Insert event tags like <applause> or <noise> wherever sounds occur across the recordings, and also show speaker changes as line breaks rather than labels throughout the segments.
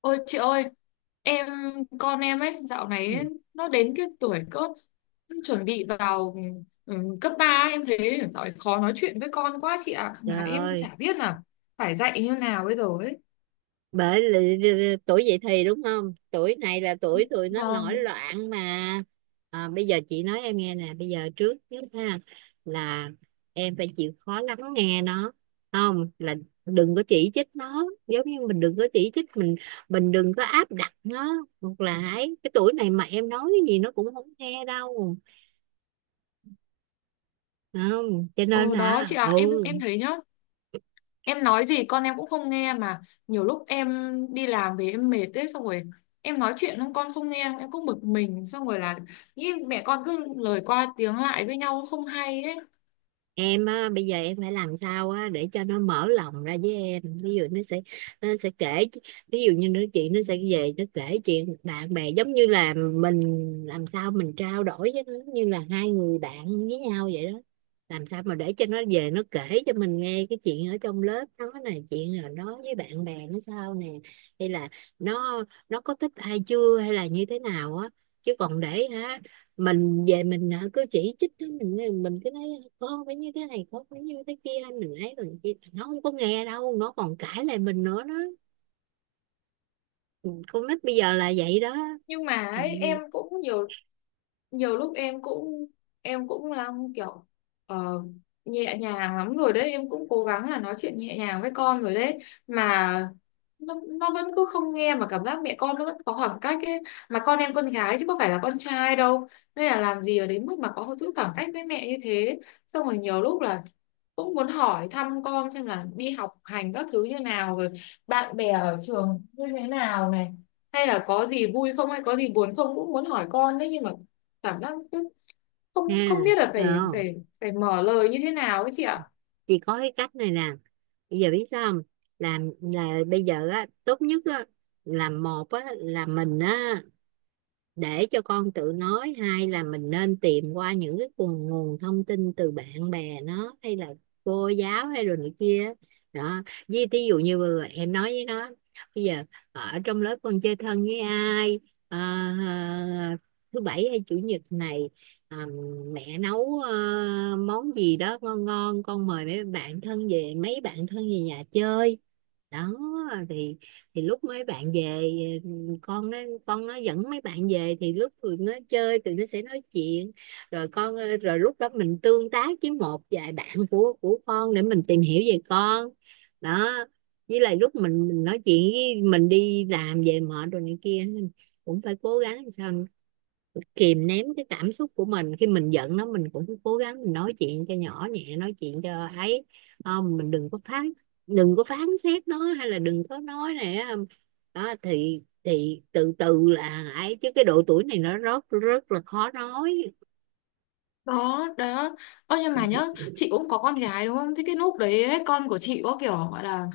Ôi chị ơi, em con em ấy dạo này
Ừ,
ấy, nó đến cái tuổi cỡ chuẩn bị vào cấp ba. Em thấy dạo này khó nói chuyện với con quá chị ạ, mà
trời
em
ơi,
chả biết là phải dạy như nào bây giờ ấy.
bởi tuổi dậy thì đúng không? Tuổi này là tuổi tụi nó nổi
Vâng.
loạn mà. À, bây giờ chị nói em nghe nè, bây giờ trước nhất ha là em phải chịu khó lắng nghe nó. Không, là đừng có chỉ trích nó, giống như mình đừng có chỉ trích mình đừng có áp đặt nó ngược lại. Cái tuổi này mà em nói cái gì nó cũng không nghe đâu. Không, cho nên
Ồ đó chị
hả?
ạ, em
Ừ,
em thấy nhá, em nói gì con em cũng không nghe. Mà nhiều lúc em đi làm về em mệt ấy, xong rồi em nói chuyện không con không nghe, em cũng bực mình, xong rồi là nghĩ mẹ con cứ lời qua tiếng lại với nhau không hay ấy.
em á, bây giờ em phải làm sao á để cho nó mở lòng ra với em, ví dụ nó sẽ kể, ví dụ như nó chuyện nó sẽ về nó kể chuyện bạn bè, giống như là mình làm sao mình trao đổi với nó như là hai người bạn với nhau vậy đó. Làm sao mà để cho nó về nó kể cho mình nghe cái chuyện ở trong lớp nó nè, chuyện là nó với bạn bè nó sao nè, hay là nó nó có thích ai chưa hay là như thế nào á, chứ còn để hả, mình về mình hả, cứ chỉ trích nó, mình cứ nói con phải như thế này con phải như thế kia, mình ấy rồi kia nó không có nghe đâu, nó còn cãi lại mình nữa đó. Con nít bây giờ là vậy đó.
Nhưng mà
Ừ,
ấy, em cũng nhiều, nhiều lúc em cũng, em cũng là kiểu, ờ, nhẹ nhàng lắm rồi đấy, em cũng cố gắng là nói chuyện nhẹ nhàng với con rồi đấy, mà nó vẫn cứ không nghe, mà cảm giác mẹ con nó vẫn có khoảng cách ấy. Mà con em con gái chứ có phải là con trai đâu, nên là làm gì ở đến mức mà có giữ khoảng cách với mẹ như thế. Xong rồi nhiều lúc là cũng muốn hỏi thăm con xem là đi học hành các thứ như nào rồi, bạn bè ở trường như thế nào này, hay là có gì vui không, hay có gì buồn không, cũng muốn hỏi con đấy, nhưng mà cảm giác cứ không, không
ha,
biết là phải
không?
phải phải mở lời như thế nào ấy chị ạ.
Chỉ có cái cách này nè, bây giờ biết sao không, làm là bây giờ á tốt nhất á là một á là mình á để cho con tự nói, hay là mình nên tìm qua những cái nguồn nguồn thông tin từ bạn bè nó hay là cô giáo hay rồi này kia đó. Với thí dụ như vừa rồi em nói với nó, bây giờ ở trong lớp con chơi thân với ai. Ờ, ờ, thứ bảy hay chủ nhật này, ờ, mẹ nấu món gì đó ngon ngon, con mời mấy bạn thân về, mấy bạn thân về nhà chơi đó. Thì lúc mấy bạn về, ừ, con nó con nó dẫn mấy bạn về, thì lúc tụi nó chơi tụi nó sẽ nói chuyện. Rồi con, rồi lúc đó mình tương tác với một vài bạn của con để mình tìm hiểu về con đó. Với lại lúc mình nói chuyện với, mình đi làm về mệt rồi này kia, cũng phải cố gắng làm sao kìm nén cái cảm xúc của mình, khi mình giận nó mình cũng cố gắng mình nói chuyện cho nhỏ nhẹ, nói chuyện cho ấy. Không, mình đừng có phán, đừng có phán xét nó hay là đừng có nói này đó, đó thì từ từ là ấy, chứ cái độ tuổi này nó rất rất là khó nói.
Đó đó, ơ nhưng mà nhớ chị cũng có con gái đúng không, thế cái lúc đấy ấy, con của chị có kiểu gọi là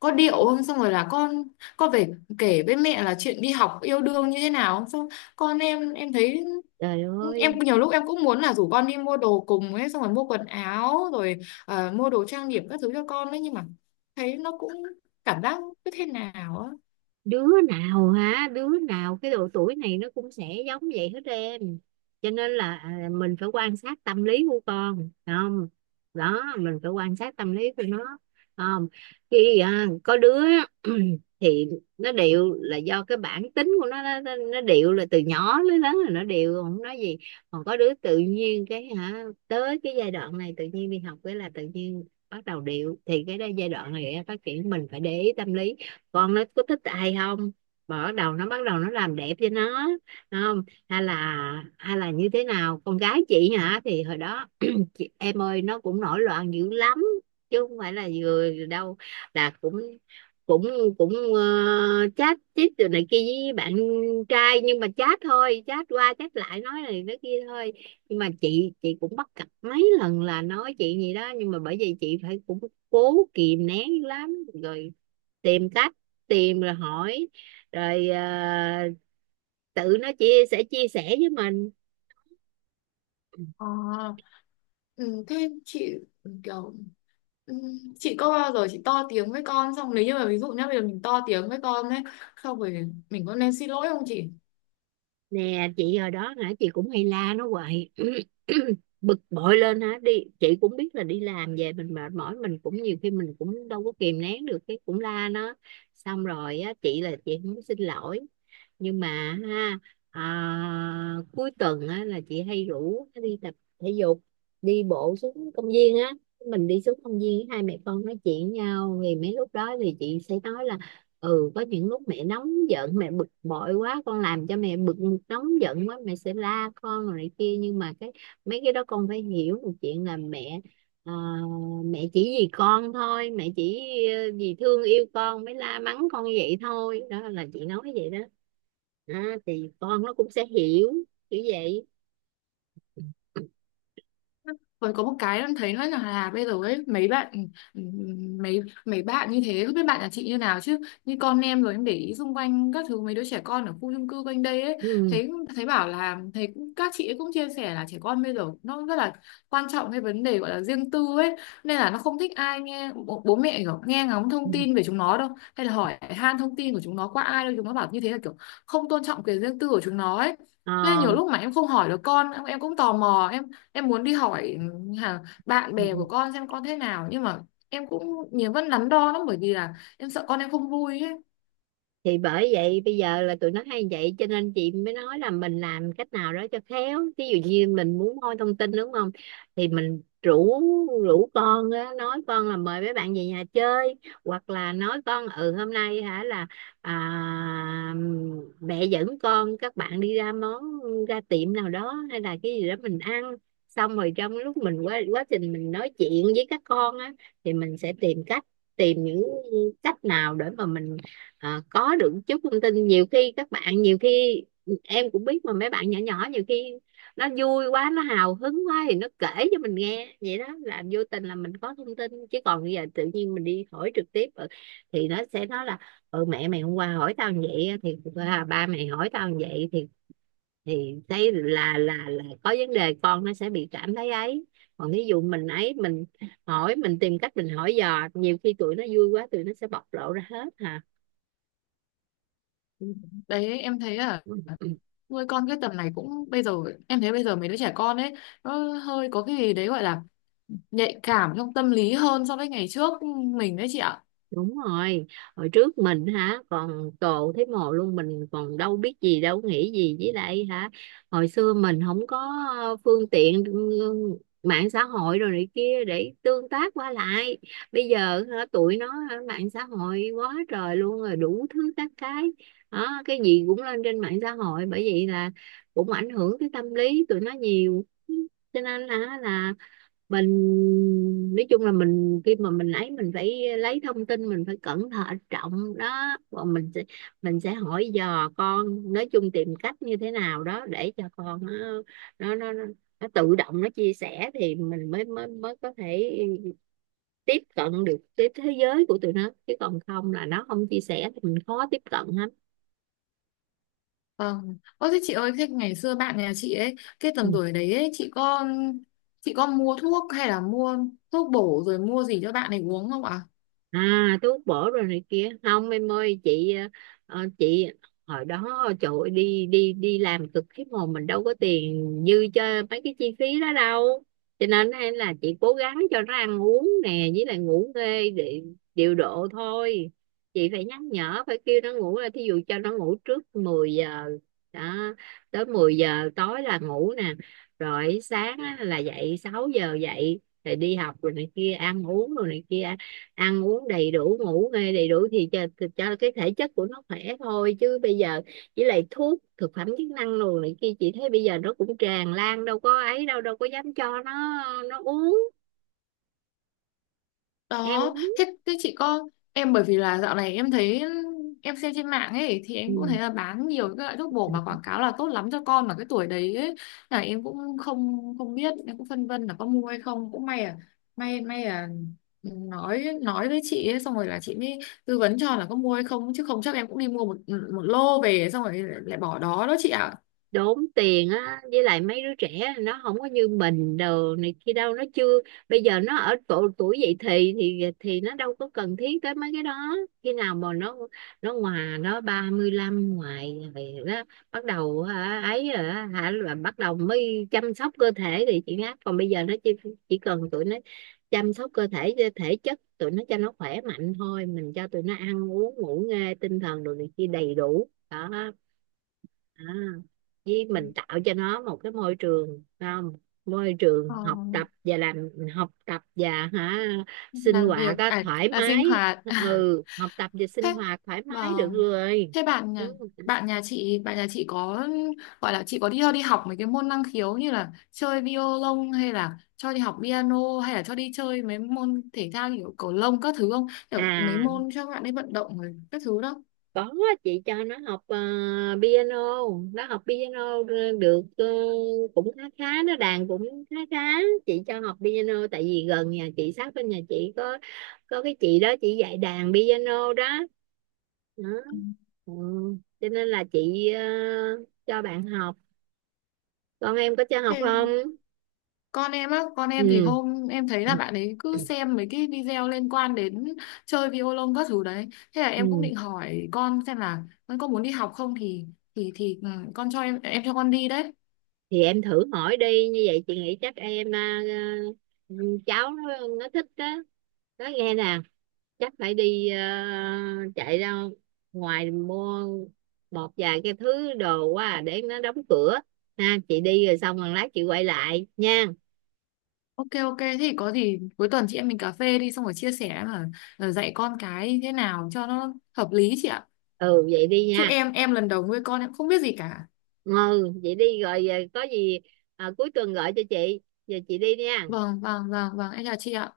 có điệu không, xong rồi là con về kể với mẹ là chuyện đi học yêu đương như thế nào không? Xong con em thấy,
Trời
em
ơi,
nhiều lúc em cũng muốn là rủ con đi mua đồ cùng ấy, xong rồi mua quần áo rồi mua đồ trang điểm các thứ cho con đấy, nhưng mà thấy nó cũng cảm giác cứ thế nào á.
đứa nào hả, đứa nào cái độ tuổi này nó cũng sẽ giống vậy hết em. Cho nên là à, mình phải quan sát tâm lý của con phải không, đó mình phải quan sát tâm lý của nó. Không, khi à, có đứa <clears throat> thì nó điệu là do cái bản tính của nó, nó điệu là từ nhỏ đến lớn là nó điệu không nói gì. Còn có đứa tự nhiên cái hả tới cái giai đoạn này tự nhiên đi học cái là tự nhiên bắt đầu điệu, thì cái đó giai đoạn này em phát triển mình phải để ý tâm lý, con nó có thích ai không, mở đầu nó bắt đầu nó làm đẹp cho nó, không, hay là như thế nào. Con gái chị hả thì hồi đó <clears throat> chị, em ơi, nó cũng nổi loạn dữ lắm chứ không phải là vừa đâu, là cũng cũng cũng ờ, chat chít từ này kia với bạn trai, nhưng mà chat thôi, chat qua chat lại nói này nói kia thôi. Nhưng mà chị cũng bắt gặp mấy lần là nói chị gì đó, nhưng mà bởi vì chị phải cũng cố kìm nén dữ lắm rồi, tìm cách, tìm rồi hỏi, rồi ờ, tự nó chia sẻ với mình.
Ờ, ừ, thế chị kiểu, ừ, chị có bao giờ chị to tiếng với con, xong nếu như mà ví dụ nhá bây giờ mình to tiếng với con ấy, xong rồi mình có nên xin lỗi không chị?
Nè chị hồi đó hả chị cũng hay la nó hoài <clears throat> <coughs> bực bội lên hả đi, chị cũng biết là đi làm về mình mệt mỏi mình cũng nhiều khi mình cũng đâu có kìm nén được, cái cũng la nó. Xong rồi á chị là chị không có xin lỗi, nhưng mà ha à, cuối tuần á, là chị hay rủ nó đi tập thể dục, đi bộ xuống công viên á, mình đi xuống công viên hai mẹ con nói chuyện với nhau, thì mấy lúc đó thì chị sẽ nói là ừ có những lúc mẹ nóng giận mẹ bực bội quá con làm cho mẹ bực, nóng giận quá mẹ sẽ la con rồi này kia, nhưng mà cái mấy cái đó con phải hiểu một chuyện là mẹ à, mẹ chỉ vì con thôi, mẹ chỉ ờ, vì thương yêu con mới la mắng con vậy thôi, đó là chị nói vậy đó. À, thì con nó cũng sẽ hiểu kiểu vậy.
Còn có một cái em thấy nữa là bây giờ ấy mấy bạn, ừ, mấy mấy bạn như thế, không biết bạn nhà chị như nào chứ như con em rồi em để ý xung quanh các thứ mấy đứa trẻ con ở khu chung cư quanh đây ấy,
Ừ.
thấy, thấy bảo là thấy các chị ấy cũng chia sẻ là trẻ con bây giờ nó rất là quan trọng cái vấn đề gọi là riêng tư ấy. Nên là nó không thích ai nghe bố mẹ kiểu nghe ngóng thông tin về chúng nó đâu, hay là hỏi han thông tin của chúng nó qua ai đâu. Chúng nó bảo như thế là kiểu không tôn trọng quyền riêng tư của chúng nó ấy.
Ờ.
Nên nhiều lúc mà em không hỏi được con em cũng tò mò, em muốn đi hỏi hả bạn
Ừ,
bè
ừ.
của con xem con thế nào, nhưng mà em cũng nhiều vẫn đắn đo lắm, bởi vì là em sợ con em không vui ấy.
Thì bởi vậy bây giờ là tụi nó hay vậy cho nên chị mới nói là mình làm cách nào đó cho khéo, ví dụ như mình muốn moi thông tin đúng không, thì mình rủ, con á, nói con là mời mấy bạn về nhà chơi, hoặc là nói con ừ hôm nay hả là à, mẹ dẫn con các bạn đi ra món, ra tiệm nào đó hay là cái gì đó mình ăn. Xong rồi trong lúc mình quá quá trình mình nói chuyện với các con á, thì mình sẽ tìm cách, tìm những cách nào để mà mình ờ, có được chút thông tin. Nhiều khi các bạn, nhiều khi em cũng biết mà, mấy bạn nhỏ nhỏ nhiều khi nó vui quá nó hào hứng quá thì nó kể cho mình nghe vậy đó, là vô tình là mình có thông tin. Chứ còn bây giờ tự nhiên mình đi hỏi trực tiếp ờ, thì nó sẽ nói là ừ mẹ mày hôm qua hỏi tao như vậy á, thì à, ba mày hỏi tao như vậy thì thấy là có vấn đề con nó sẽ bị cảm thấy ấy. Còn ví dụ mình ấy mình hỏi, mình tìm cách mình hỏi dò, nhiều khi tụi nó vui quá tụi nó sẽ bộc lộ ra hết hả.
Ừ. Đấy em thấy là
Ừ. Ừ.
nuôi con cái tầm này cũng bây giờ em thấy bây giờ mấy đứa trẻ con ấy nó hơi có cái gì đấy gọi là nhạy cảm trong tâm lý hơn so với ngày trước mình đấy chị ạ.
Đúng rồi, hồi trước mình hả còn cồ thấy mồ luôn, mình còn đâu biết gì đâu nghĩ gì, với lại hả hồi xưa mình không có ờ, phương tiện ừ, mạng xã hội rồi này kia để tương tác qua lại. Bây giờ hả, tụi nó hả, mạng xã hội quá trời luôn rồi, đủ thứ các cái đó, cái gì cũng lên trên mạng xã hội, bởi vậy là cũng ảnh hưởng tới tâm lý tụi nó nhiều. Cho nên là mình nói chung là mình khi mà mình ấy mình phải lấy thông tin mình phải cẩn thận trọng đó, và mình sẽ hỏi dò con. Nói chung tìm cách như thế nào đó để cho con nó nó tự động nó chia sẻ, thì mình mới mới mới có thể tiếp cận được cái thế giới của tụi nó, chứ còn không là nó không chia sẻ thì mình khó tiếp cận lắm.
Vâng, ơ thế chị ơi, thế ngày xưa bạn nhà chị ấy cái tầm
Ừ.
tuổi đấy ấy, chị có, chị có mua thuốc hay là mua thuốc bổ rồi mua gì cho bạn ấy uống không ạ?
À cái út bổ rồi này kia không em ơi, chị ờ, ờ, chị hồi đó trời ơi, đi đi đi làm cực khiếp hồn, mình đâu có tiền dư cho mấy cái chi phí đó đâu. Cho nên hay là chị cố gắng cho nó ăn uống nè với lại ngủ nghê để điều độ thôi. Chị phải nhắc nhở phải kêu nó ngủ, là thí dụ cho nó ngủ trước 10 giờ đó, tới 10 giờ tối là ngủ nè, rồi sáng á, là dậy 6 giờ dậy rồi đi học rồi này kia ăn uống rồi này kia, ăn uống đầy đủ ngủ nghê đầy đủ thì cho cái thể chất của nó khỏe thôi. Chứ bây giờ với lại thuốc thực phẩm chức năng đồ này kia chị thấy bây giờ nó cũng tràn lan đâu có ấy, đâu đâu có dám cho nó uống, em
Đó
uống.
thế, thế chị có, em bởi vì là dạo này em thấy, em xem trên mạng ấy thì
Ừ.
em cũng thấy là bán nhiều cái loại thuốc bổ mà quảng cáo là tốt lắm cho con mà cái tuổi đấy ấy, là em cũng không, không biết, em cũng phân vân là có mua hay không. Cũng may à, may may à, nói với chị ấy, xong rồi là chị mới tư vấn cho là có mua hay không, chứ không chắc em cũng đi mua một, một lô về xong rồi lại bỏ đó đó chị ạ.
Đốn tiền á, với lại mấy đứa trẻ nó không có như mình đồ này kia đâu nó chưa, bây giờ nó ở độ tuổi dậy thì thì nó đâu có cần thiết tới mấy cái đó. Khi nào mà nó ngoài nó 35 ngoài thì đó bắt đầu hả, ấy rồi á, hả là bắt đầu mới chăm sóc cơ thể thì chị ngáp. Còn bây giờ nó chỉ cần tụi nó chăm sóc cơ thể thể chất tụi nó cho nó khỏe mạnh thôi, mình cho tụi nó ăn uống ngủ nghê tinh thần đồ này kia đầy đủ đó. À, với mình tạo cho nó một cái môi trường, không, môi
Ờ,
trường học tập và làm, học tập và hả sinh
làm việc
hoạt á,
à,
thoải
là sinh
mái.
hoạt <laughs>
Ừ học tập và sinh
thế,
hoạt thoải mái được
vâng,
rồi.
thế
Ừ.
bạn nhà chị có gọi là chị có đi cho đi học mấy cái môn năng khiếu như là chơi violon hay là cho đi học piano, hay là cho đi chơi mấy môn thể thao như kiểu cầu lông các thứ không, kiểu mấy
À
môn cho bạn ấy vận động rồi các thứ đó?
có, chị cho nó học ờ, piano, nó học piano được ờ, cũng khá khá, nó đàn cũng khá khá. Chị cho học piano tại vì gần nhà chị sát bên nhà chị có cái chị đó chị dạy đàn piano đó, đó. Ừ. Cho nên là chị ờ, cho bạn học, con em có cho học
Thế
không.
con em á, con em thì
Ừ.
hôm em thấy là bạn ấy cứ xem mấy cái video liên quan đến chơi violon các thứ đấy, thế là em cũng
Ừ.
định hỏi con xem là con có muốn đi học không thì, thì ừ, cho em cho con đi đấy.
Thì em thử hỏi đi, như vậy chị nghĩ chắc em ờ, ừ, cháu nó thích đó, nói nghe nè, chắc phải đi ờ, chạy ra ngoài mua một vài cái thứ đồ quá à, để nó đóng cửa. Ha chị đi rồi xong rồi lát chị quay lại nha.
Ok ok, thế thì có gì cuối tuần chị em mình cà phê đi, xong rồi chia sẻ mà, ờ, dạy con cái như thế nào cho nó hợp lý chị ạ.
Ừ vậy đi
Chứ
nha.
em lần đầu nuôi con em không biết gì cả.
Ừ vậy đi rồi ờ, có gì ờ, cuối tuần gọi cho chị, giờ chị đi nha.
Vâng vâng vâng vâng, em chào chị ạ.